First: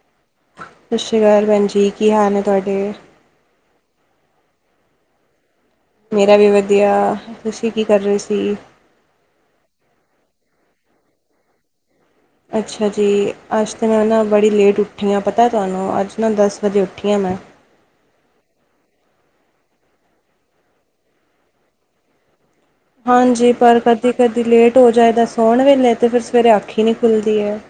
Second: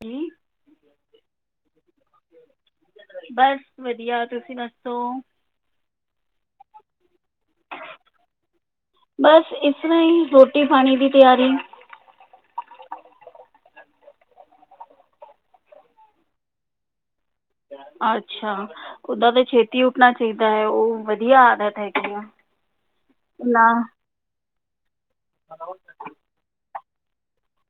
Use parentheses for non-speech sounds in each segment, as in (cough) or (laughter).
ਕੀ ਸਤਿ ਸ਼੍ਰੀ ਅਕਾਲ ਭੈਣ ਜੀ ਕੀ ਹਾਲ ਹੈ ਤੁਹਾਡੇ ਬਸ ਵਧੀਆ ਤੁਸੀਂ ਦੱਸੋ। ਮੇਰਾ ਵੀ ਵਧੀਆ ਤੁਸੀਂ ਕੀ ਕਰ ਰਏ ਸੀ। ਬਸ ਇਸ ਤਰ੍ਹਾਂ ਹੀ ਰੋਟੀ ਪਾਣੀ ਦੀ ਤਿਆਰੀ ਅੱਛਾ ਜੀ ਅੱਜ ਤਾਂ ਮੈਂ ਨਾ ਬੜੀ ਲੇਟ ਉੱਠੀ ਹਾਂ ਪਤਾ ਤੁਹਾਨੂੰ ਅੱਜ ਨਾ ਦਸ ਵਜੇ ਉੱਠੀ ਹਾਂ ਮੈਂ ਅੱਛਾ ਉਦਾਂ ਤੇ ਛੇਤੀ ਉੱਠਣਾ ਚਾਹੀਦਾ ਹੈ ਓ ਵਧੀਆ ਆਦਤ ਹੈਗੀ ਆ। ਹਾਂਜੀ ਨਾ ਪਰ ਕਦੀ-ਕਦੀ ਲੇਟ ਹੋ ਜਾਏਦਾ ਸੋਣ ਵੇਲੇ ਤੇ ਫੇਰ ਸਵੇਰੇ ਅੱਖ ਈ ਨੀ ਖੁੱਲਦੀ ਹੈ।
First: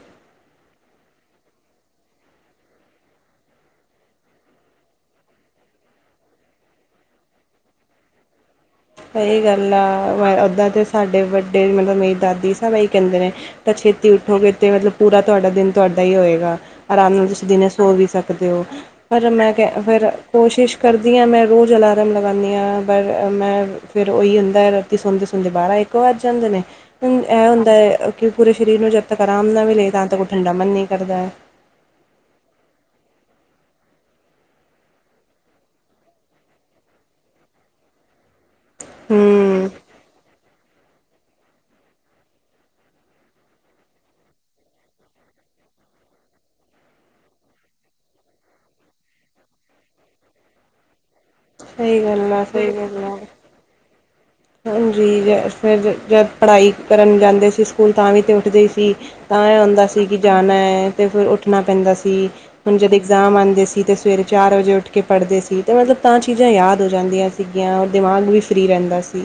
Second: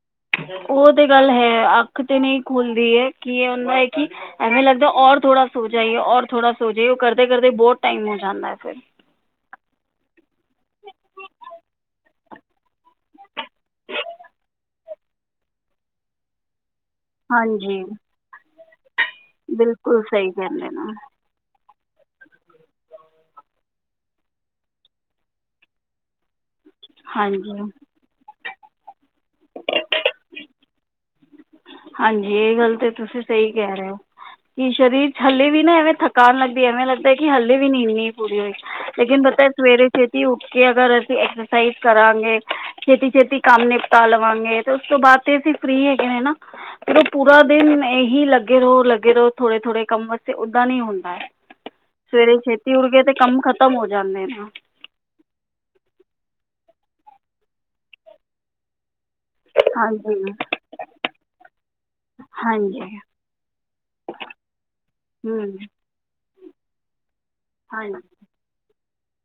ਉਹ ਤੇ ਗੱਲ ਹੈ ਅੱਖ ਤੇ ਨਹੀਂ ਖੁਲਦੀ ਹੈ ਕੀ ਹੋਂਦਾ ਹੈ ਕਿ ਐਵੇਂ ਲੱਗਦਾ ਔਰ ਥੋੜਾ ਸੋ ਜਾਈਏ ਔਰ ਥੋੜਾ ਸੋ ਜਾਈਏ ਉਹ ਕਰਦੇ ਕਰਦੇ ਬਹੁਤ ਟਾਈਮ ਹੋ ਜਾਂਦਾ ਹੈ ਫੇਰ ਸਹੀ ਗੱਲ ਆ ਵ ਉੱਦਾਂ ਤੇ ਸਾਡੇ ਵੱਡੇ ਮਤਲਬ ਮੇਰੀ ਦਾਦੀ ਸਭ ਏਹੀ ਕਹਿੰਦੇ ਨੇ। ਪਰ ਛੇਤੀ ਉੱਠੋਗੇ ਤੇ ਮਤਲਬ ਪੂਰਾ ਤੁਹਾਡਾ ਦਿਨ ਤੁਹਾਡਾ ਹੀ ਹੋਏਗਾ। ਆਰਾਮ ਨਾਲ ਤੁਸੀਂ ਦਿਨੇ ਹਾਂਜੀ ਸੋ ਵੀ ਸਕਦੇ ਹੋ। ਪਰ ਮੈਂ ਕਿਆ ਬਿਲਕੁਲ ਫੇਰ ਸਹੀ ਕਹਿੰਦੇ ਕੋਸ਼ਿਸ਼ ਨਾ ਕਰਦੀ ਹਾਂ ਮੈਂ ਰੋਜ਼ ਅਲਾ ਰਮ ਲਗਾਨੀ ਹਾਂ ਪਰ ਅ ਮੈਂ ਫਿਰ ਉਹੀ ਹੋਂਦਾ ਹੈ ਰਾਤੀ ਸੌਦੇ ਸੌਦੇ ਬਾਰਾਂ ਇੱਕ ਵੱਜ ਜਾਂਦੇ ਨੇ ਹੁਨ ਇਹ ਹਾਂਜੀ ਹੁੰਦਾ ਹੈ ਕਿ ਪੂਰੇ ਸਰੀਰ ਨੂੰ ਜਦ ਤੱਕ ਆਰਾਮ ਨਾ ਮਿਲੇ ਤਾਂ ਤੱਕ ਉੱਠਣ ਦਾ ਮਨ ਨਹੀਂ ਕਰਦਾ ਹੈ ਹਾਂਜੀ ਇਹ ਗੱਲ ਤੇ ਤੁਸੀਂ ਸਹੀ ਕਹਿ ਰਹੇ ਹੋ ਕਿ ਸਰੀਰ ਚ ਹਲੇੇ ਵੀ ਨਾ ਐਵੇਂ ਥਕਾਨ ਲੱਗਦੀ ਹੈ ਐਵੇਂ ਲੱਗਦਾ ਹੈ ਕਿ ਹਲੇੇ ਵੀ ਨੀਂਦ ਨੀ ਪੂਰੀ ਹੋਈ ਲੇਕਿਨ ਪਤਾ ਹੂੰ ਸਵੇਰੇ ਛੇਤੀ ਉੱਠ ਕੇ ਅਗਰ ਅਸੀਂ ਐਕਸਰਸਾਈਜ਼ ਕਰਾਂਗੇ ਛੇਤੀ ਛੇਤੀ ਕੰਮ ਨਿਪਟਾ ਲਵਾਂਗੇ ਤੇ ਉਸ ਤੋਂ ਬਾਅਦ ਤੇ ਅਸੀਂ ਫਰੀ ਹੈਗੇ ਨੇ ਨਾ ਫਿਰ ਉਹ ਪੂਰਾ ਦਿਨ ਇਹੀ ਲੱਗੇ ਰਹੋ ਲੱਗੇ ਰਹੋ ਥੋੜੇ ਥੋੜੇ ਕੰਮ ਵਸਤੇ ਓਦਾਂ ਨੀ ਹੋਂ ਹੈ ਸਹੀ ਗੱਲ ਸਵੇਰੇ ਆ ਸਹੀ ਛੇਤੀ ਉਠ ਗੇ ਗੱਲ ਤੇ ਆ ਕੰਮ ਖਤਮ ਹੋ ਜਾਂਦੇ ਨੇ ਨਾ ਹਾਂਜੀ ਜ ਫੇਰ ਜਦ ਪੜ੍ਹਾਈ ਕਰਨ ਜਾਂਦੇ ਸੀ ਸਕੂਲ ਤਾਂ ਵੀ ਤੇ ਉੱਠਦੇ ਈ ਸੀ ਤਾਂ ਇਹ ਹੁੰਦਾ ਸੀ ਕਿ ਹਾਂਜੀ ਜਾਣਾ ਹੈ ਤੇ ਫਿਰ ਉੱਠਣਾ ਪੈਂਦਾ ਸੀ ਹੁਣ ਹਾਂਜੀ ਜਦ ਇਗਜ਼ਾਮ ਆਉਂਦੇ ਸੀ ਤੇ ਸਵੇਰੇ ਚਾਰ ਵਜੇ ਉੱਠ ਕੇ ਪੜ੍ਹਦੇ ਹੂੰ ਸੀ ਤਾਂ ਮਤਲਬ ਤਾਂ ਚੀਜ਼ਾਂ ਯਾਦ ਹੋ ਜਾਂਦੀਆਂ ਸੀਗੀਆਂ ਔਰ ਹਾਂਜੀ ਦਿਮਾਗ ਵੀ ਫਰੀ ਰਹਿੰਦਾ ਸੀ।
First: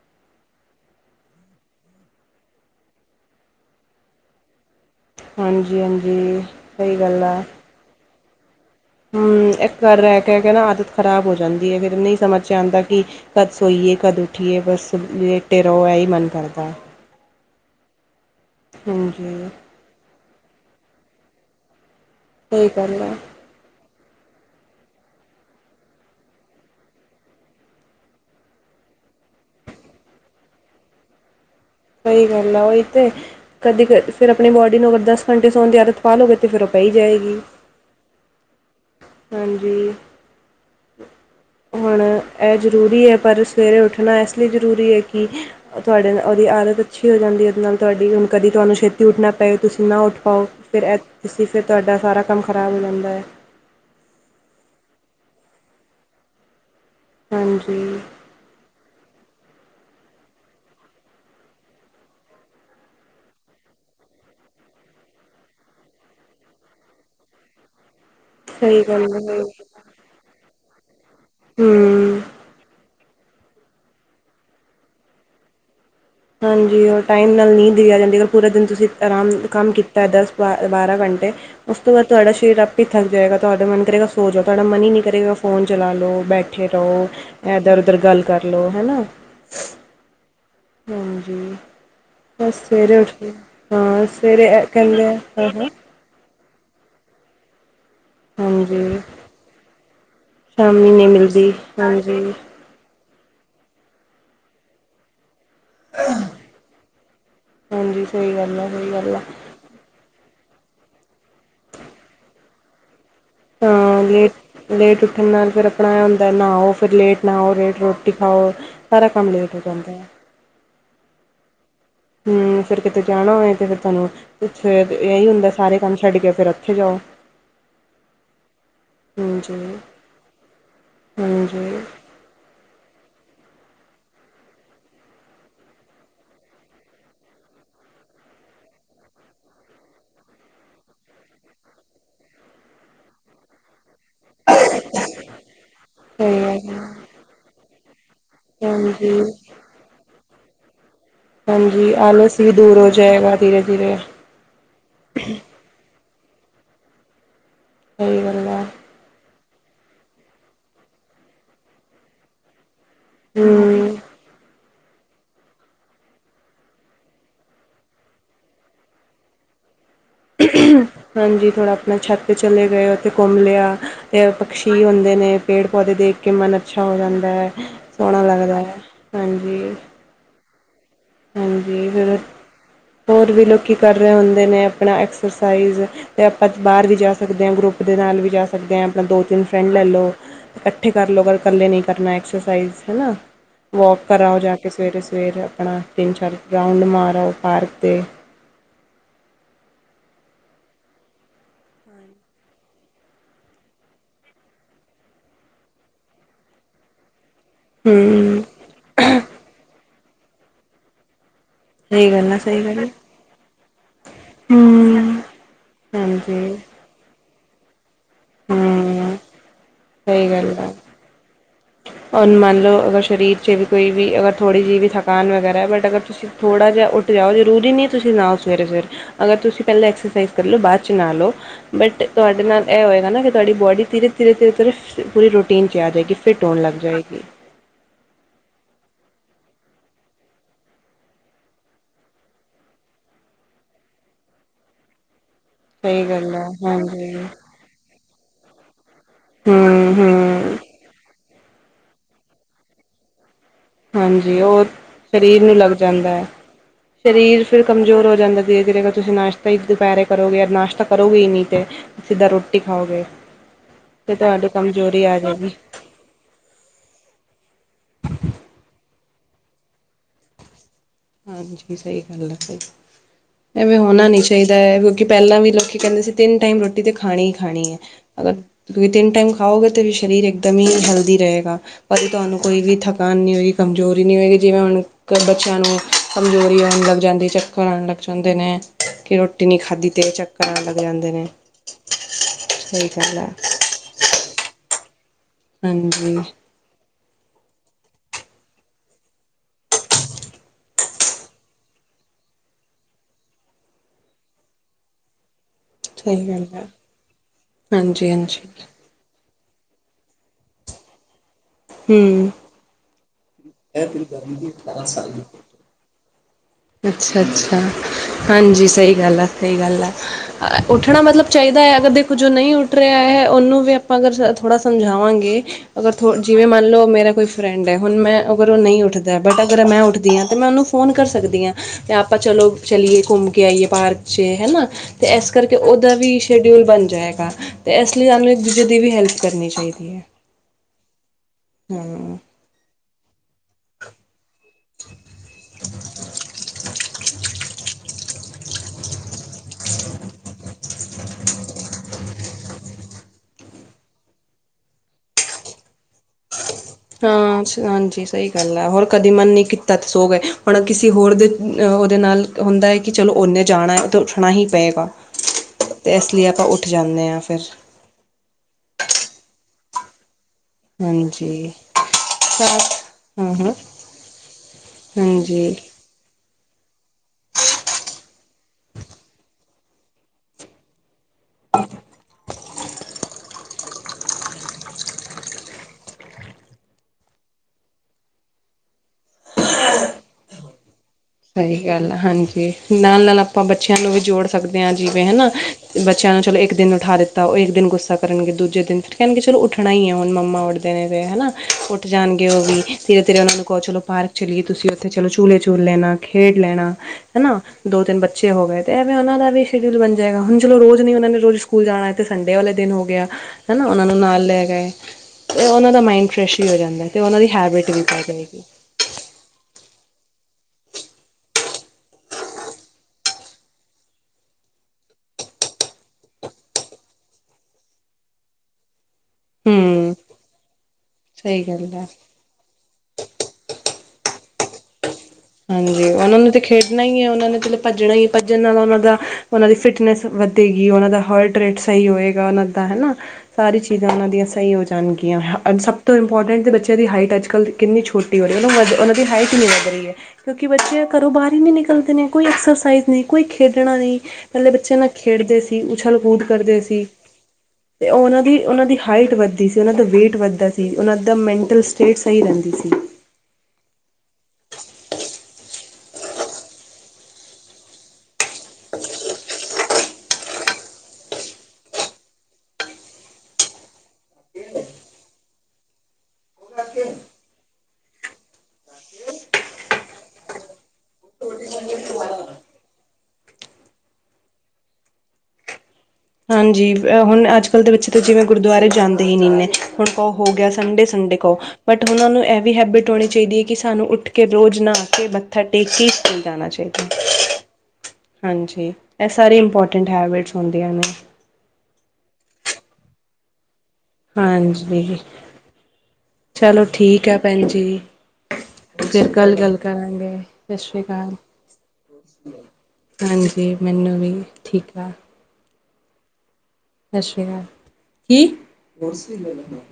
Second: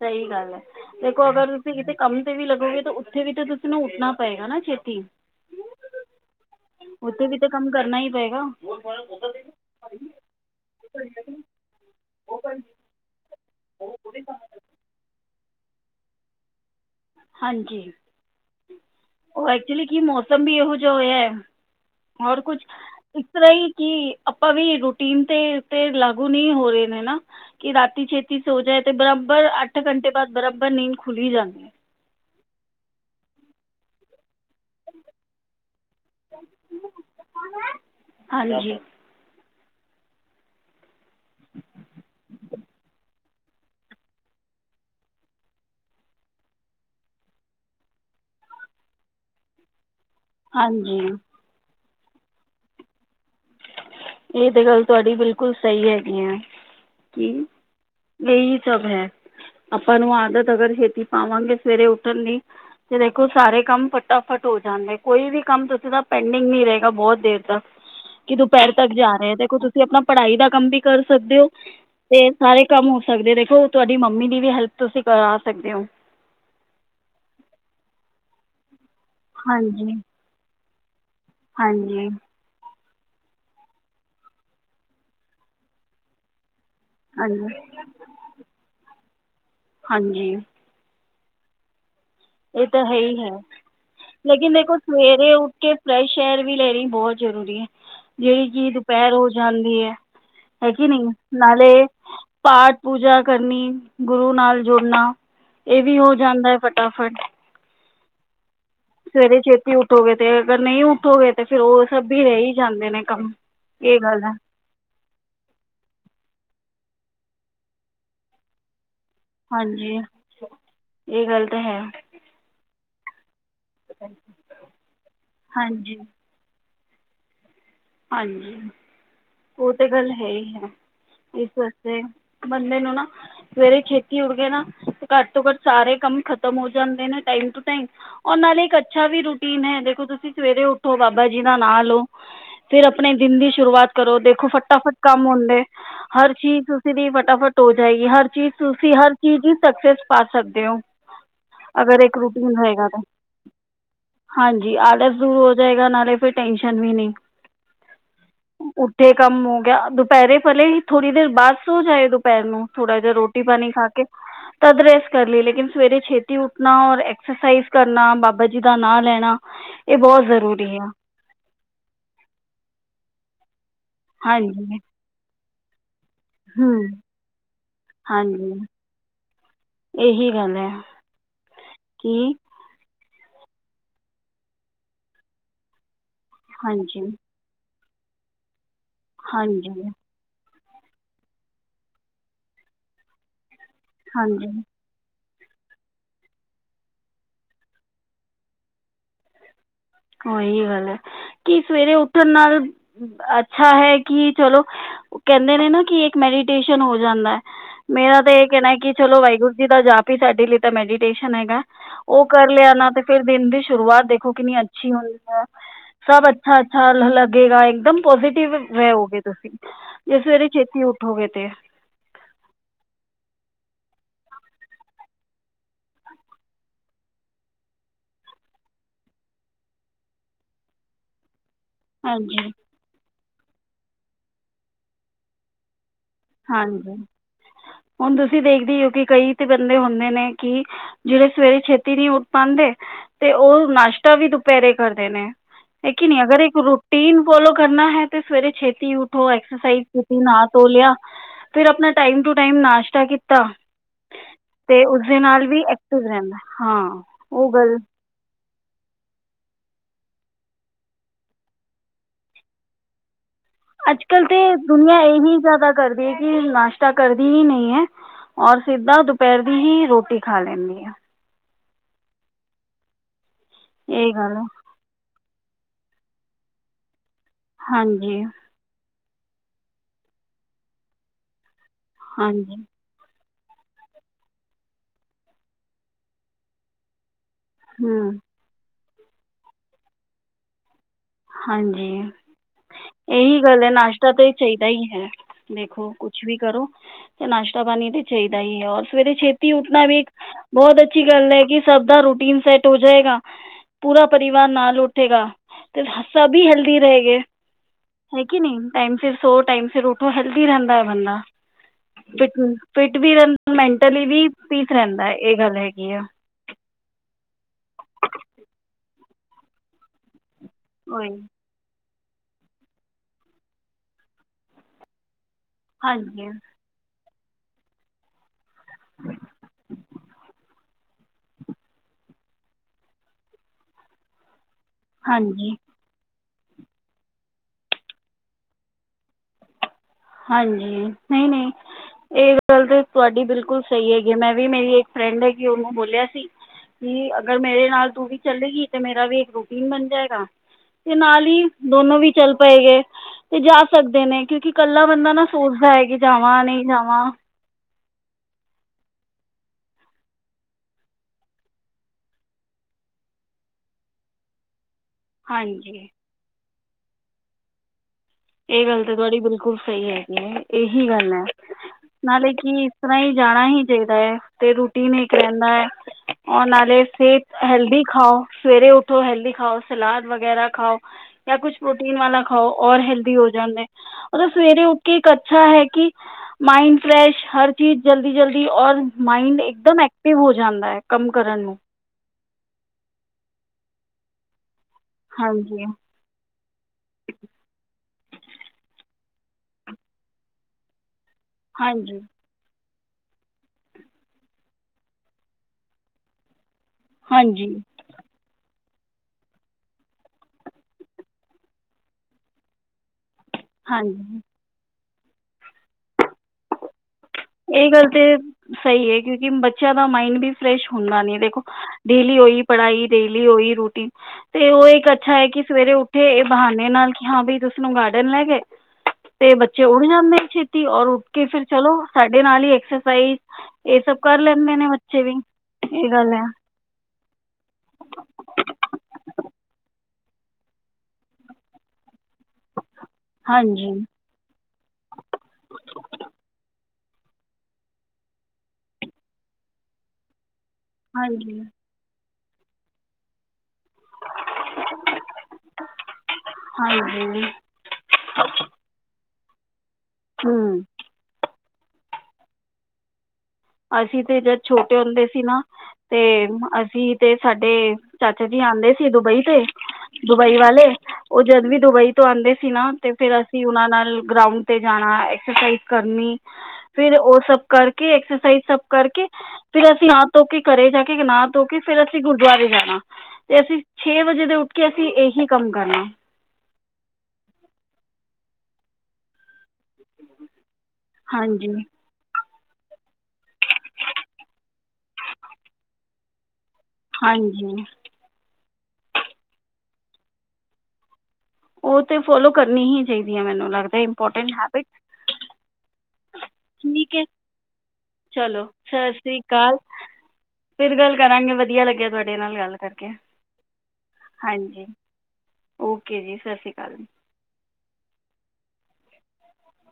ਸਹੀ ਗੱਲ ਹੈ ਦੇਖੋ ਅਗਰ ਤੁਸੀਂ ਕਿਤੇ ਕੰਮ ਤੇ ਵੀ ਲੱਗੋਗੇ ਤਾਂ ਉੱਥੇ ਵੀ ਤਾਂ ਤੁਸੀਂ ਨੂੰ ਉੱਠਣਾ ਪਏਗਾ ਨਾ ਛੇਤੀ ਹਾਂਜੀ ਹਾਂਜੀ ਸਹੀ ਗੱਲ ਉੱਥੇ ਆ ਵੀ ਤਾਂ ਕੰਮ ਕਰਨਾ ਹੀ ਪਏਗਾ ਹਮ ਇੱਕ ਘਰ ਰਹਿ ਕੇ ਕੇ ਨਾ ਆਦਤ ਖਰਾਬ ਹੋ ਜਾਂਦੀ ਹੈ ਫੇਰ ਨਹੀਂ ਸਮਝ ਚ ਆਉਂਦਾ ਕਿ ਕਦ ਸੋਈਏ ਕਦ ਉੱਠੀਏ ਬਸ ਲੇਟੇ ਰਹੋ ਏਹੀ ਮਨ ਕਰਦੈ ਹਾਂਜੀ ਹਾਂਜੀ ਉਹ ਐਕਚੁਲੀ ਕਿ ਮੌਸਮ ਵੀ ਇਹੋ ਜਿਆ ਹੋਇਆ ਹੈ ਔਰ ਕੁੱਛ ਸਹੀ ਗੱਲ ਆ ਇਸ ਤਰ੍ਹਾਂ ਹੀ ਕਿ ਆਪਾਂ ਵੀ ਰੂਟੀਨ ਤੇ ਤੇ ਲਾਗੂ ਨਹੀਂ ਹੋ ਰਹੇ ਨੇ ਨਾ ਕਿ ਰਾਤੀ ਛੇਤੀ ਸੋ ਜਾਏ ਤੇ ਬਰਾਬਰ ਅੱਠ ਘੰਟੇ ਬਾਅਦ ਬਰਾਬਰ ਨੀਂਦ ਖੁੱਲ ਹੀ ਜਾਂਦੀ ਹੈ। ਸਹੀ ਗੱਲ ਹੈ ਉਹੀ ਤੇ ਕਦੀ ਕਦੀ ਫੇਰ ਆਪਣੀ ਬੋਡੀ ਦਿਨ ਨੂੰ ਹੋਰ ਦਸ ਘੰਟੇ ਸੌਣ ਦੀ ਆਦਤ ਪਾਲੋ ਗੇ ਤੇ ਫੇਰ ਉਹ ਪਈ ਜਾਏਗੀ ਹਾਂਜੀ ਹਾਂਜੀ ਹੁਣ ਐ ਜ਼ਰੂਰੀ ਹੈ ਪਰ ਸਵੇਰੇ ਉੱਠਣਾ ਇਸ ਲਈ ਜ਼ਰੂਰੀ ਹੈ ਕਿ ਤੁਹਾਡੇ ਉਹਦੀ ਆਦਤ ਅੱਛੀ ਹੋ ਜਾਂਦੀ ਹੈ ਉਹਦੇ ਨਾਲ ਤੁਹਾਡੀ ਹੁਣ ਕਦੀ ਤੁਹਾਨੂੰ ਛੇਤੀ ਉੱਠਣਾ ਪਏ ਤੁਸੀਂ ਨਾ ਉੱਠ ਪਾਓ ਫੇਰ ਹਾਂਜੀ ਇਹ ਤੁਸੀ ਤੇ ਫੇਰ ਤੁਹਾਡਾ ਸਾਰਾ ਕੰਮ ਖ਼ਰਾਬ ਹੋ ਜਾਂਦਾ ਹੈ ਇਹ ਤੇ ਗੱਲ ਤੁਹਾਡੀ ਬਿਲਕੁਲ ਸਹੀ ਹੈਗੀ ਐਂ ਕੀ ਹਾਂਜੀ ਏਹੀ ਸਭ ਹੈ ਆਪਾਂ ਨੂੰ ਆਦਤ ਅਗਰ ਛੇਤੀ ਪਾਵਾਂਗੇ ਸਵੇਰੇ ਉੱਠਣ ਲਈ ਤੇ ਦੇਖੋ ਸਾਰੇ ਕੰਮ ਫਟਾਫਟ ਹੋ ਜਾਂਦੇ ਕੋਈ ਵੀ ਕੰਮ ਤੁਸੀਂ ਦਾ ਪੈਂਡਿੰਗ ਨੀ ਰਹੇਗਾ ਬਹੁਤ ਦੇਰ ਤਕ (inaudible) ਤੱਕ ਗੱਲ ਜਾ ਰਹੇ ਹੈ ਦੇਖੋ ਤੁਸੀਂ ਆਪਣਾ ਪੜ੍ਹਾਈ ਦਾ ਕੰਮ ਵੀ ਕਰ ਸਕਦੇ ਹੋ ਹਮ ਤੇ ਸਾਰੇ ਕੰਮ ਹੋ ਸਕਦੇ ਦੇਖੋ ਤੁਹਾਡੀ ਮੰਮੀ ਦੀ ਵੀ ਹੈਲਪ ਤੁਸੀਂ ਕਰਾ ਸਕਦੇ ਹੋ ਹਾਂਜੀ ਹੋਰ ਟਾਈਮ ਨਾਲ ਨੀਂਦ ਵੀ ਆ ਜਾਂਦੀ ਅਗਰ ਪੂਰਾ ਦਿਨ ਤੁਸੀਂ ਆਰਾਮ ਕੰਮ ਹਾਂਜੀ ਕੀਤਾ ਦਸ ਬਾਂ ਬਾਰਾਂ ਘੰਟੇ ਉਸ ਤੋਂ ਬਾਅਦ ਹਾਂਜੀ ਤੁਹਾਡਾ ਸ਼ਰੀਰ ਆਪ ਹੀ ਥੱਕ ਜਾਏਗਾ ਤੁਹਾਡਾ ਮਨ ਕਰੇਗਾ ਸੋ ਜਾਓ ਤੁਹਾਡਾ ਮਨ ਹੀ ਨਹੀਂ ਕਰੇਗਾ ਫੋਨ ਚਲਾ ਲਓ ਬੈਠ ਕਠੇ ਰ‌ਓ। ਹਾਂਜੀ ਏਧਰ ਓਧਰ ਗੱਲ ਕਰ ਲੋ ਹਨਾ। ਹਾਂਜੀ। ਹਾਂਜੀ। ਬ ਇਹ ਤਾਂ ਸਵੇਰੇ ਹੈ ਹੀ ਹੈ ਉਠਦੀ- ਹਾਂ ਸਵੇਰੇ ਲੇਕਿਨ ਐ ਦੇਖੋ ਕਈਦਾ ਸਵੇਰੇ ਉੱਠ ਕੇ ਫਰੈਸ਼ ਏਅਰ ਵੀ ਲੈਣੀ ਬੋਤ ਜ਼ਰੂਰੀ ਐ। ਜੇੜੀ ਕੀ ਹਾਂਜੀ ਦੁਪੈਰ ਹੋ ਜਾਂਦੀ ਐ। ਹੈ ਕੇ ਸ਼ਾਮੀ ਨੀ ਨਹੀਂ ਮਿਲਦੀ ਨਾਲੇ ਹਾਂਜੀ ਪਾਠ- ਪੂਜਾ ਕਰਨੀ, ਗੁਰੂ ਨਾਲ ਜੁੜਨਾ, ਏ ਵੀ ਹੋ ਜਾਂਦਾ ਐ ਫਟਾਫਟ। ਹਾਂਜੀ ਸ‌ਈ ਗੱਲ ਆ-ਸਈ ਗੱਲ ਆ। ਸਵੇਰੇ ਛੇਤੀ ਉੱਠੋਗੇ ਤੇ ਅਗਰ ਨਈ ਉੱਠੋਗੇ ਤੇ ਫੇਰ ਓ ਸਭ ਬੀ ਰੈ ਈ ਜਾਂਦੇ ਨੇ ਕੰਮ। ਇਹ ਹਾਂ ਗੱਲ ਹੈ ਲੇਟ- ਲੇਟ ਉੱਠਣ ਨਾਲ ਫੇਰ ਆਪਣਾ ਏ ਹੁੰਦਾ, ਨਾਓ -ਫੇਰ ਲੇਟ ਨਾਓ, ਲੇਟ ਰੋਟੀ ਖਾਓ। ਸਾਰਾ ਕੰਮ ਲੇਟ। ਹੋ ਜਾਂਦਾ ਹਾਂਜੀ ਹੈ ਏ ਗੱਲ ਤਾਂ ਹੈ। ਹੂੰ ਫੇਰ ਕਿਤੇ ਜਾਣਾ ਹੋਵੇ ਤੇ ਫੇ- ਤਾਨੂੰ ਉਥੇ ਏਹੀ ਹੁੰਦਾ ਸਾਰੇ ਕੰਮ ਹਾਂਜੀ ਛੱਡ ਕੇ ਫਿਰ ਓਥੇ ਜਾਓ। ਹਾਂਜੀ ਹਾਂਜੀ, ਓ ਤੇ ਗਲ ਹੈਈ ਹੈ ਹਾਂਜੀ ਇਸ ਵਸਤੇ- ਬੰਦੇ ਨੂੰ ਨਾ ਸਵੇਰੇ ਛੇਤੀ ਉਠ ਕੇ ਨਾ ਘੱਟ ਤੋਂ ਘੱਟ ਸਾਰੇ ਕੰਮ ਖਤਮ ਹੋ ਜਾਂਦੇ ਨੇ ਟਾਈਮ ਟੂ ਟਾਈਮ। ਓਨਾ ਲਈ ਇੱਕ ਅੱਛਾ ਵੀ ਰੂਟੀਨ ਐ। ਵੇਖੋ ਤੁਸੀਂ ਸਵੇਰੇ ਉੱਠੋ ਬਾਬਾ ਜੀ ਦਾ ਨਾਂ ਲਓ। ਫੇਰ ਆਪਣੇ ਦਿਨ ਦੀ ਸ਼ੁਰੂਆਤ ਕਰੋ ਦੇਖੋ ਫਟਾਫਟ ਕੰਮ ਹੁੰਦੇ। ਹਰ ਸਹੀ ਚੀਜ਼ ਗੱਲ ਹੈ, ਤੁਸੀਂ ਦੀ ਫਟਾਫਟ ਹੋ ਜਾਏਗੀ। ਹਰ ਚੀਜ਼ ਤੁਸੀਂ -ਹਰ ਹਾਂਜੀ, ਚੀਜ਼- ਸਕਸੈਸ ਪਾ ਸਕਦੇ ਓ। ਹਾਂਜੀ ਅਗਰ ਇੱਕ ਆਲਸ ਵੀ ਰੂਟੀਨ ਦੂਰ ਹੋ ਹੋਏਗਾ ਤਾਂ। ਜਾਏਗਾ ਧੀਰੇ-ਧੀਰੇ ਹਾਂਜੀ ਆਲਸ ਦੂਰ ਹੋ- ਜਾਏਗਾ ਨਾਲੇ ਫਿਰ ਟੈਨਸ਼ਨ ਵੀ ਨੀ। ਸਈ ਗੱਲ ਐ। ਉੱਠੇ ਕੰਮ ਹੋ ਗਿਆ। ਦੁਪੈਰੇ ਪਲੇ ਈ ਥੋੜੀ ਦੇਰ ਬਾਅਦ ਸੋ ਜਾਏ ਦ- ਦੁਪੈਰ ਨੂੰ ਥੋੜਾ ਜਿਆ ਰੋਟੀ ਪਾਣੀ ਖਾ ਹੂੰ, ਕੇ। ਤਦ ਰੈਸਟ ਕਰ ਲਈ। ਲੇਕਿਨ ਸਵੇਰੇ ਛੇਤੀ ਉੱਠਣਾ, ਔਰ ਐਕਸਰਸਾਈਜ਼ ਕਰਨਾ, ਬਾਬਾ ਜੀ ਦਾ ਨਾਂ ਲੈਣਾ। ਏ ਬੋ ਜ਼ਰੂਰੀ ਆ। ਹਾਂਜੀ ਥੋੜ੍ਹਾ ਆਪਣਾ ਛੱਤ ਤੇ ਚਲੇ ਗਏ। ਓਥੇ ਘੁੰਮ ਲਿਆ ਤੇ ਹਾਂਜੀ ਪਕਸ਼ੀ ਹੁੰਦ- ਦੇ ਨੇ। ਪੇੜ ਪੌਦੇ ਦੇਖ ਕੇ ਮਨ ਹੂੰ ਅੱਛਾ ਹੋ ਜਾਂਦਾ ਐ। ਸੋਹਣਾ ਲੱਗਦਾ ਹੈ ਹਾਂਜੀ। ਏਹੀ ਗੱਲ ਐ। ਹਾਂਜੀ ਫੇਰ ਹੋਰ ਵੀ ਲੋਕੀ ਕਰ ਰ‌ਏ ਹੁੰਦੇ ਨੇ ਆਪਣਾ ਐਕਸਰਸਾਈਜ਼। ਤੇ ਆਪਾਂ ਬਾਰ ਵੀ ਹਾਂਜੀ ਜਾ ਸਕਦੇ ਆਂ। ਗਰੁੱਪ ਦੇ ਨਾਲ ਵੀ ਜਾ ਸਕਦੇ ਆਂ। ਆਪਣਾ ਦੋ ਤਿੰਨ ਫਰੈਂਡ ਲੈ ਹਾਂਜੀ ਲੋ। ਕੱਠੇ ਕਰ ਲੋ ਅਗਰ ਕੱਲੇ ਨਈ ਕਰਨਾ ਐਕਸਰਸਾਈਜ਼। ਹਨਾ ਵੋਕ ਕਰ ਆਓ ਹਾਂਜੀ ਜਾ ਕੇ। ਸਵੇਰੇ-ਸਵੇਰੇ ਆਪਣਾ ਤਿੰਨ ਚਾਰ ਰਾਊਂਡ ਮਾਰਓ ਪਾਰਕ 'ਤੇ। ਹੋ ਏਹੀ ਗੱਲ ਐ। ਕੀ ਸਵੇਰੇ ਉੱਠਣ ਨਾਲ ਅੱਛਾ ਹੈ ਕੀ ਚਲੋ- ਓ ਕੈਂਦੇ ਨੇ ਨਾ ਕੀ ਇੱਕ ਮੈਡੀਟੇਸ਼ਨ ਹੋ ਜਾਂਦਾ। ਮੇਰਾ ਤਾਂ ਹੂੰ ਐ ਕੈਣਾ ਕੀ ਚਲੋ ਵਾਹਿਗੁਰੂ ਜੀ ਦਾ ਜਾਪ ਈ ਸਾਡੇ ਲਈ ਤਾਂ ਮੈਡੀਟੇਸ਼ਨ ਹੈਗਾ। ਸਹੀ ਓ ਗੱਲ ਆ ਕਰ ਸਹੀ ਲਿਆ ਗੱਲ ਆ ਨਾ ਤੇ ਫਿਰ ਦਿਨ ਦੀ ਸ਼ੁਰੂਆਤ ਦੇਖੋ ਕਿੰਨੀ ਅਛ- ਹੂੰ ਹੁੰਦੀ ਐ। ਹ ਸਭ ਹਾਂਜੀ ਅੱਛਾ-ਅੱਛਾ ਲੱਗੇਗਾ ਇੱਕਦਮ। ਪੋਜ਼ਟਿਵ ਹੂੰ ਵੈਓਗੇ ਤੁਸੀਂ। ਜੇ ਸਹੀ ਸਵੇਰੇ ਗੱਲ ਆ ਛੇਤੀ ਉੱਠੋਗੇ ਤੇ। ਔਰ ਮੰਨ ਲਓ ਅਗਰ ਸਰੀਰ 'ਚ ਵੀ ਕੋਈ ਵੀ ਅਗਰ ਥੋੜ੍ਹ ਜਿਈ ਵੀ ਥਕਾਨ ਵਗੈਰਾ ਐ ਬਟ ਅਗਰ ਤੁਸੀਂ- ਥੋੜ੍ਹਾ ਜਿਹਾ ਉਠ ਜਾਓ। ਜਰੂਰੀ ਨੀ ਤੁਸੀਂ ਨਾਓ ਸਵੇਰੇ-ਸਵੇਰੇ। ਅਗਰ ਤੁਸੀਂ ਪੇਲਾਂ ਐਕਸਰਸਾਈਜ਼ ਕਰ ਲਓ। ਬਾਅਦ' ਚ ਨਾ ਲਓ। ਬਟ ਤੁਆਡੇ ਹਾਂਜੀ ਨਾਲ ਏ ਹੋਏਗਾ ਨਾ ਕਿ ਤੁਆਡੀ ਬੋਡੀ ਧੀਰੇ ਧੀਰੇ ਧੀਰੇ ਧੀਰੇ ਪੂਰੀ ਰੂਟੀਨ 'ਚ ਆ ਜਾਏਗੀ। ਫਿਟ ਹਾਂਜੀ, ਹੁਣ ਤੁਸੀਂ ਦੇਖਦੇ ਓ ਕੀ ਕਈ ਤੇ ਬੰਦੇ ਹੁੰਦੇ ਨੇ ਕੀ- ਜੇੜੇ ਸਵੇਰੇ ਛੇਤੀ ਨੀ ਉੱਠ ਪਾਂਦੇ ਤੇ ਓ ਨਾਸ਼ਤਾ ਵੀ ਦੁਪੈਰੇ ਕਰਦੇ ਨੇ। ਹੈ ਸਹੀ ਕੇ ਨੀ। ਗੱਲ ਅਗਰ ਹੈ ਇੱਕ ਹਾਂਜੀ ਰੂਟੀਨ ਫੋਲੋ- ਕਰਨਾ ਹੈ ਤੇ ਸਵੇਰੇ ਛੇਤੀ ਉੱਠੋ ਐਕਸਰਸਾਈਜ਼ ਹੂੰ ਕੀਤੀ ਨਾਅ ਹੂੰ -ਧੋ ਲਿਆ। ਫਿਰ ਆਪਣਾ ਟਾਈਮ ਟੂ ਟਾਈਮ ਨਾਸ਼ਤਾ ਕੀਤਾ ਹਾਂਜੀ ਉਹ ਅਤੇ ਉਸਦੇ ਸਰੀਰ ਨਾਲ ਨੂੰ ਵੀ ਲੱਗ ਐਕਟਿਵ ਜਾਂਦਾ ਹੈ, ਰਹਿੰਦਾ ਹਾਂ ਸਰੀਰ ਉਹ ਫਿਰ ਗੱਲ ਕਮਜ਼ੋਰ ਹੋ ਜਾਂਦਾ ਧੀਰੇ ਧੀਰੇ ਤੁਸੀਂ ਨਾਸ਼ਤਾ ਹੀ ਦੁਪਹਿਰੇ ਕਰੋਗੇ ਯਾਰ ਨਾਸ਼ਤਾ ਕਰੋਗੇ ਹੀ ਨੀ ਤੇ ਸਿੱਧਾ ਰੋਟੀ ਖਾਓਗੇ ਅੱਜ ਕੱਲ ਤੇ ਤੁਹਾਡੀ ਦੁਨੀਆਂ ਕਮਜ਼ੋਰੀ ਆ ਇਹੀ ਜਾਏਗੀ। ਜ਼ਿਆਦਾ ਕਰਦੀ ਹੈ ਕਿ ਨਾਸ਼ਤਾ ਕਰਦੀ ਹੀ ਨਹੀਂ ਹੈ ਔਰ ਸਿੱਧਾ ਦੁਪਹਿਰ ਦੀ ਹੀ ਰੋਟੀ ਖਾ ਲੈਂਨੀ ਆ ਹਾਂਜੀ ਸਹੀ ਗੱਲ ਆ ਸਹੀ ਐਵੇਂ ਹੋਣਾ ਇਹ ਨੀ ਗੱਲ ਹੈ। ਚਾਹੀਦਾ ਵੀ ਕਿ ਪਹਿਲਾਂ ਵੀ ਲੋਕੀ ਕਹਿੰਦੇ ਸੀ ਤਿੰਨ ਟਾਈਮ ਰੋਟੀ ਤੇ ਖਾਣੀ ਹੀ ਖਾਣੀ ਹੈ, ਹਾਂਜੀ ਅਗਰ ਕਿਉਂਕਿ ਤਿੰਨ ਟਾਈਮ ਖਾਓਗੇ ਤੇ ਸ਼ਰੀਰ ਇੱਕਦਮ ਹੀ ਹੈਲਦੀ ਰਹੇਗਾ ਪਰ ਤੁਹਾਨੂੰ ਕੋਈ ਹਾਂਜੀ ਵੀ ਥਕਾਨ ਨਹੀਂ ਹੋਏਗੀ ਕਮਜ਼ੋਰੀ ਨਹੀਂ ਹੋਏਗੀ ਜਿਵੇਂ ਹੁਣ ਕ ਬੱਚਿਆਂ ਨੂੰ ਕਮਜ਼ੋਰੀ ਆਉਣ ਲੱਗ ਜਾਂਦੀ, ਚੱਕਰ ਆਉਣ ਲੱਗ ਹੂੰ ਜਾਂਦੇ ਨੇ ਕਿ ਰੋਟੀ ਨਹੀਂ ਖਾਧੀ ਤੇਰੇ ਚੱਕ ਕਲਰ ਲਗ ਜਾਂਉਦੇ ਨੇ ਹਾਂਜੀ ਇਹੀ ਗੱਲ ਹੈ ਨਾਸ਼ਤੇ ਤਾਂ ਤੇ ਏ ਚਾਹੀਦਾ ਹੀ ਹੈ, ਦੇਖੋ ਹਾਂਜੀ ਕੁਛ ਵੀ ਕਰੋ ਨਾਸ਼ਤਾ ਪਾਣੀ ਤਾਂ ਚਾਹੀਦਾ ਹੀ ਹੈ, ਔਰ ਸਵੇਰੇ ਛੇਤੀ ਉੱਠਣਾ ਵੀ ਬਹੁਤ ਅੱਛੀ ਗੱਲ ਹੈ ਕਿ ਸਭ ਦਾ ਰੂਟੀਨ ਸੈੱਟ ਹੋ ਜਾਏਗਾ ਪੂਰਾ ਪਰਿਵਾਰ ਨਾਲ ਉੱਠੇਗਾ ਸਹੀ ਸਭੀ ਗੱਲ ਹੈ ਹੈਲਦੀ ਰਹੇਗੇ, ਹਾਂਜੀ ਹੈ ਕੀ ਹਾਂਜੀ ਨਹੀਂ ਟਾਈਮ ਸ ਸੌ ਟਾਈਮ ਸਿਰ ਉਠੋ, ਹੈਲਦੀ ਰਹਿਦਾ ਹੈ ਬੰਦਾ ਹਮ ਫਟ ਫਿਟ ਵੀ ਰਹਿੰਦਾ ਮੈਂਟਲੀ ਵੀ ਪੀਸ ਰਹਿੰਦਾ ਇਹ ਗੱਲ ਹੈਗੀ ਆ ਅੱਛਾ ਅੱਛਾ ਹਾਂਜੀ ਸਹੀ ਗੱਲ ਆ ਸਹੀ ਗੱਲ ਹੈ ਉੱਠਣਾ ਉਹੀ ਮਤਲਬ ਚਾਹੀਦਾ ਅਗਰ ਦੇਖੋ ਜੋ ਨਹੀਂ ਉੱਠ ਰਿਹਾ ਹੈ ਉਹਨੂੰ ਵੀ ਆਪਾਂ ਅਗਰ ਥੋੜਾ ਸਮਝਾਵਾਂਗੇ ਅਗਰ ਹਾਂਜੀ ਜਿਵੇਂ ਮੰਨ ਲਓ ਮੇਰਾ ਕੋਈ ਫਰੈਂਡ ਹੈ ਹੁਣ ਮੈਂ ਅਗਰ ਉਹ ਨਹੀਂ ਉੱਠਦਾ, ਬਟ ਅਗਰ ਮੈਂ ਉਠਦੀ ਤਾਂ ਮੈਂ ਉਹਨੂੰ ਫੋਨ ਕਰ ਸਕ ਸਕਦੀ ਹਾਂ, ਤੇ ਆਪਾਂ ਚਲੋ ਚਲੀਏ ਘੁੰਮ ਕੇ ਆਈਏ ਪਾਰਕ ਚ ਹਨਾ ਤੇ ਇਸ ਕਰਕੇ ਹਾਂਜੀ ਉਹ ਔਦਾ ਵੀ ਸ਼ਡਿਊਲ ਬਣ ਜਾਏਗਾ, ਅਤੇ ਇਸ ਲਈ ਸਾਨੂੰ ਇੱਕ ਦੂਜੇ ਦੀ ਵੀ ਹੈਲਪ ਕਰਨੀ ਚਾਹੀਦੀ ਹੈ ਹਾਂਜੀ ਨਹੀਂ ਨਹੀਂ ਹਾਂ ਗਲ ਤਾਂ ਤੁਹਾਡੀ ਬਿਲਕੁਲ ਸਹੀ ਹੈਗੀ ਮੈਂ ਵੀ ਮੇਰੀ ਇੱਕ ਫਰੈਂਡ ਹੈਗੀ ਉਹਨੂੰ ਬੋਲਿਆ ਸੀ ਕਿ ਅਗਰ ਮੇਰੇ ਨਾਲ ਤੂੰ ਵੀ ਚਲੇਗੀ ਤੇ ਮੇਰਾ ਵੀ ਇੱਕ ਰੂਟੀਨ ਬਣ ਜਾਏਗਾ ਤੇ ਨਾਲ ਹੀ ਦੋਨੋ ਵੀ ਚੱਲ ਪਏ ਗਏ ਤੇ ਜਾ ਸਕਦੇ ਨੇ ਕਿਉਂਕਿ ਇਕੱਲਾ ਬੰਦਾ ਨਾ ਸੋਚਦਾ ਹੈ ਕਿ ਜਾਵਾਂ ਨਹੀਂ ਜਾਵਾਂ ਹਾਂ ਅੱਛਾ, ਹਾਂਜੀ ਸਹੀ ਗੱਲ ਆ, ਹੋਰ ਕਦੀ ਮਨ ਨਹੀਂ ਕੀਤਾ ਤਾਂ ਸੋ ਗਏ ਹੁਣ ਕਿਸੇ ਹੋਰ ਦੇ ਉਹਦੇ ਨਾਲ ਹੁੰਦਾ ਹੈ ਕਿ ਚਲੋ ਓਨੇ ਜਾਣਾ ਹੈ ਤੇ ਉੱਠਣਾ ਹੀ ਪਏਗਾ ਹਾਂਜੀ ਅਤੇ ਇਸ ਲਈ ਆਪਾਂ ਉੱਠ ਜਾਂਦੇ ਹਾਂ ਫਿਰ ਇਹ ਗੱਲ ਤਾਂ ਤੁਹਾਡੀ ਬਿਲਕੁਲ ਸਹੀ ਹੈਗੀ ਹੈ ਇਹੀ ਗੱਲ ਹੈ ਹਾਂਜੀ ਨਾਲੇ ਕਿ ਹਾਂ ਇਸ ਤਰ੍ਹਾਂ ਈ ਹਾਂ ਜਾਣਾ ਹੀ ਚਾਹੀਦਾ ਏ ਤੇ ਰੂਟੀਨ ਇੱਕ ਰੇਂਦਾ ਹਾਂਜੀ ਏ। ਉਹ ਨਾਲੇ ਸੇਬ ਹੈਲਦੀ ਖਾਓ। ਸਵੇਰੇ ਉਠੋ ਹੈਲਦੀ ਖਾਓ, ਸਲਾਦ ਵਗੈਰਾ ਖਾਓ। ਜਾਂ ਕੁਛ ਪ੍ਰੋਟੀਨ ਵਾਲਾ ਖਾਓ ਔਰ ਹੈਥ ਹੋ ਜਾਂਦੇ। ਅਗਰ ਸਵੇਰੇ ਉੱਠ ਕੇ ਇੱਕ ਅੱਛਾ ਹੈ ਕਿ ਮਾਇੰਡ ਫੈਸ਼ ਹਰ ਚੀਜ਼ ਜਲਦੀ-ਜਲਦੀ ਔਰ ਮਾਇੰਡ ਇਕਦਮ ਐਕਟਿਵ ਹੋ ਜਾਂਦਾ ਏ। ਕੰਮ ਕਰਨ ਸਹੀ ਨੂੰ ਗੱਲ ਹਾਂਜੀ ਨਾਲ-ਨਾਲ ਆਪਾਂ ਬੱਚਿਆਂ ਨੂੰ ਵੀ ਜੋੜ ਸਕਦੇ ਹਾਂ ਜਿਵੇਂ ਹੈਨਾ। ਹਾਂਜੀ ਬੱਚਿਆਂ ਨਾ ਚਲੋ ਇੱਕ ਦਿਨ ਉਠਾ ਦਿੱਤਾ ਓਹ ਏਕ ਦਿਨ ਗੁੱਸਾ ਕਰਨਗੇ, ਦੂਜੇ ਦਿਨ ਕਹਿਣਗੇ ਚਲੋ ਉੱਠਣਾ ਉਸ ਏ ਹੁਣ ਮੰਮਾ ਉੱਡਦੇ ਨੇ ਤੇ ਹੈਨਾ। ਉੱਠ ਹਾਂਜੀ ਜਾਣਗੇ ਉਹ ਵੀ ਤੇਰੇ-ਤੇਰੇ ਉਹਨਾਂ ਨੂੰ ਕਹੋ ਚਲੋ ਪਾਰਕ ਚਲੀਏ। ਤੁਸੀਂ ਓਥੇ ਚਲੋ ਝੂਲੇ, ਝੂਲ ਲੈਣਾ। ਖੇਡ ਲੈਣਾ ਹੈਨਾ, ਹਾਂਜੀ ਦੋ-ਤਿੰਨ ਬੱਚੇ ਬੱਚੇ ਹੋ ਗਏ ਤੇ ਐਵੇ ਉਹਨਾਂ ਦਾ ਵੀ ਸ਼ਡਿਊਲ ਬਣ ਜਾਏਗਾ। ਹੁਣ ਚਲੋ ਰੋਜ਼ ਨੀ ਉਹਨਾਂ ਨੇ ਰੋਜ਼ ਸਕੂਲ ਜਾਣਾ ਤੇ ਸੰਡੇ ਵਾਲੇ ਦਿਨ ਹੋ ਗਿਆ। ਹੈਨਾ ਓਨਾਂ ਨੂੰ ਹਾਂਜੀ ਨਾਲ ਲੈ ਗਏ ਤੇ ਓਨਾਂ ਦਾ ਮਾਇੰਡ ਫਰੈਸ਼ ਵੀ ਹੋ ਜਾਂਦਾ ਤੇ ਓਨਾਂ ਦੀ ਹੈਬਿਟ ਏਹ ਵੀ ਗੱਲ ਤੇ ਪੈ ਜਾਏਗੀ ਸਹੀ ਏ ਕਿਉਂਕਿ ਬੱਚਿਆਂ ਦਾ ਮਾਇੰਡ ਵੀ ਫਰੈਸ਼ ਹੁੰਦਾ ਨੀ ਦੇਖੋ ਡੇਲੀ ਹੋਈ ਪੜ੍ਹਾਈ, ਡੇਲੀ ਹੋਈ ਰੂਟੀਨ। ਤੇ ਓਹ ਏਕ ਅੱਛਾ ਏ ਕਿ ਸਵੇਰੇ ਉੱਠੇ ਇਹ ਬਹਾਨੇ ਨਾਲ ਕਿ ਹਾਂ ਬਈ ਤੁਸ ਨੂੰ ਗਾਰਡਨ ਲੈ ਗਏ। ਤੇ ਬੱਚੇ ਉੱਠ ਹਮ ਜਾਂਦੇ ਛੇਤੀ ਔਰ ਉੱਠ ਕੇ ਸਹੀ ਫੇਰ ਗੱਲ ਚਲੋ। ਹੈ ਸਾਡੇ ਨਾਲ ਹੀ ਐਕਸਰਸਜ਼ ਏਹ ਸਭ ਕਰ ਲੈਂਦੇ ਨੇ ਬੱਚੇ। ਵੀ ਇਹ ਹਾਂਜੀ ਗੱਲ ਓਨਾਂ ਹੈ ਨੂੰ ਤੇ ਖੇਡ ਭੱਜਣਾ ਈ ਏ ਓਨਾਂ ਨੇ ਚਲ ਭੱਜਣਾ ਹੀ ਭੱਜਣ ਨਾਲ ਓਨਾਂ ਦਾ ਓਨਾਂ ਦੀ ਫਿਟਨੈਸ ਵੱਧੇਗੀ ਓਨਾਂ ਦਾ ਹਾਰਟ ਰੇਟ। ਸਹੀ ਹੋਏਗਾ ਓਨਾਂ ਦਾ ਹੈਨਾ। ਸਾਰੀ ਹਾਂਜੀ ਚੀਜ਼ਾਂ ਉਹਨਾਂ ਦੀਆਂ ਸਹੀ ਹੋ ਜਾਣਗੀਆਂ ਸਭ ਤੋਂ ਇੰਪੋਰਟੈਂਟ ਦੇ ਬੱਚੇ ਬੱਚੇਆਂ ਦੀ ਹਾਈਟ ਅੱਜ-ਕੱਲ੍ਹ ਕਿੰਨੀ ਛੋਟੀ ਹੋ ਰਹੀ ਮਤਲਬ ਵਧ ਉਹਨਾਂ ਦੀ ਹਾਈਟ ਹੀ ਨੀ ਵਧ ਰਹੀ ਹੈ। ਕਿਉਂਕਿ ਬੱਚੇ ਘਰੋਂ ਬਾਹਰ ਈ ਹਾਂਜੀ ਨਈ ਨਿਕਲਦੇ ਨੇ ਕੋਈ ਐਕਸਰਸਾਈਜ਼ ਨਈ, ਕੋਈ ਖੇਡਣਾ ਨਈ। ਪੈਲੇ ਬੱਚੇਆ ਨਾਲ ਖੇਡਦੇ ਸੀ। ਉਛਲ ਕੂਦ ਕਰਦੇ ਸੀ। ਹਾਂਜੀ ਤੇ ਓਨਾਂ ਦੀ ਓਨਾਂ ਦੀ ਹਾਈਟ ਵਧ ਦੀ ਸੀ। ਓਨਾਂ ਦਾ ਵੇਟ ਵੱਧਦਾ ਹੂੰ ਸੀ, ਓਨਾਂ ਦਾ ਮੈਂਟਲ ਸਟੇਟ ਸਹੀ ਰੇਂਦੀ ਸੀ। ਅਸੀਂ ਤੇ ਜਦ ਛੋਟੇ ਹੁੰਦੇ ਸੀ ਨਾ। ਤੇ ਅਸੀਂ ਤੇ ਸਾਡੇ ਚਾਚਾ ਜੀ ਆਂਦੇ ਸੀ ਦੁਬਈ ਦੇ। ਦੁਬਈ ਵਾਲੇ। ਉਹ ਜਦ ਵੀ ਦੁਬਈ ਤੋਂ ਆਂਦੇ ਸੀ ਨਾ ਤੇ ਫਿਰ ਅਸੀਂ ਉਹ ਨਾਲ ਗਰਾਉਂਡ ਤੇ ਜਾਣਾ ਐਕਸਰਸਾਈਜ਼। ਕਰਨੀ ਫੇਰ ਉਹ ਸਭ ਕਰਕੇ ਐਕਸਰ ਸਹੀ ਸਭ ਕਰਕੇ ਫੇਰ ਅਸੀਂ ਨਾ ਤੋ ਕੇ ਘਰੇ ਜਾ ਕੇ ਨਾ ਧੋ ਕੇ ਫੇਰ ਅਸੀਂ ਗੁਰਦੁਆਰੇ ਜਾਣਾ। ਤੇ ਅਸੀਂ ਛੇ ਵਜੇ ਦੇ ਉੱਠ ਕੇ ਅਸੀਂ ਏਹੀ ਕੰਮ ਕਰਨਾ। ਹਾਂਜੀ ਹੁਣ ਅੱਜ-ਕੱਲ੍ਹ ਦੇ ਵਿੱਚੇ ਤੇ ਜਿਵੇਂ ਗੁਰਦੁਆਰੇ ਜਾਂਦੇ ਹੀ ਨੀ ਨੇ। ਹੁਣ ਕਹੋ ਹੋ ਗਿਆ ਸੰਡੇ-ਸੰਡੇ ਕਹੋ ਹਾਂਜੀ ਬਟ। ਓਨਾਂ ਨੂੰ ਏਹ ਵੀ ਹੈਬਿਟ ਹੋਣੀ ਚਾਹੀਦੀ ਐ ਕਿ ਸਾਨੂੰ ਉੱਠ ਕੇ ਰੋਜ਼ ਨਹਾ ਕੇ ਮੱਥਾ ਟੇਕ ਕੇ ਹੀ ਸਕੂਲ ਜਾਣਾ ਚਾਹੀਦਾ। ਹਾਂਜੀ। ਹਾਂਜੀ, ਏਹ ਸਾਰੀ ਇੰਪੋਰਟੈਂਟ ਹੈਬਿਟਸ ਹੁੰਦੀਆਂ ਨੇ। ਉਹ ਤੇ ਫੋਲੋ ਕਰਨੀ ਹੀ ਚਾਹੀਦੀ ਏ, ਮੈਨੂੰ ਲੱਗਦਾ ਐ। ਹਾਂਜੀ ਚਲੋ ਠੀਕ ਐ ਭੈਣ ਜੀ। ਚਲੋ, ਸਤਿ ਫਿਰ ਸ੍ਰੀ ਕੱਲ ਅਕਾਲ ਗੱਲ ਕਰਾਂਗੇ ਸਤਿ ਫਿਰ ਸ਼੍ਰੀ ਗੱਲ ਅਕਾਲ ਕਰਾਂਗੇ ਵਧੀਆ ਲੱਗਿਆ ਤੁਆਡੇ ਨਾਲ ਗੱਲ ਕਰ ਕੇ। ਹਾਂਜੀ ਮੈਨੂੰ ਵੀ ਠੀਕ ਆ। ਓਕੇ ਜੀ ਸਤਿ ਸ੍ਰੀ ਅਕਾਲ ਜੀ। ਸਤਿ ਸ੍ਰੀ ਅਕਾਲ, ਕੀ।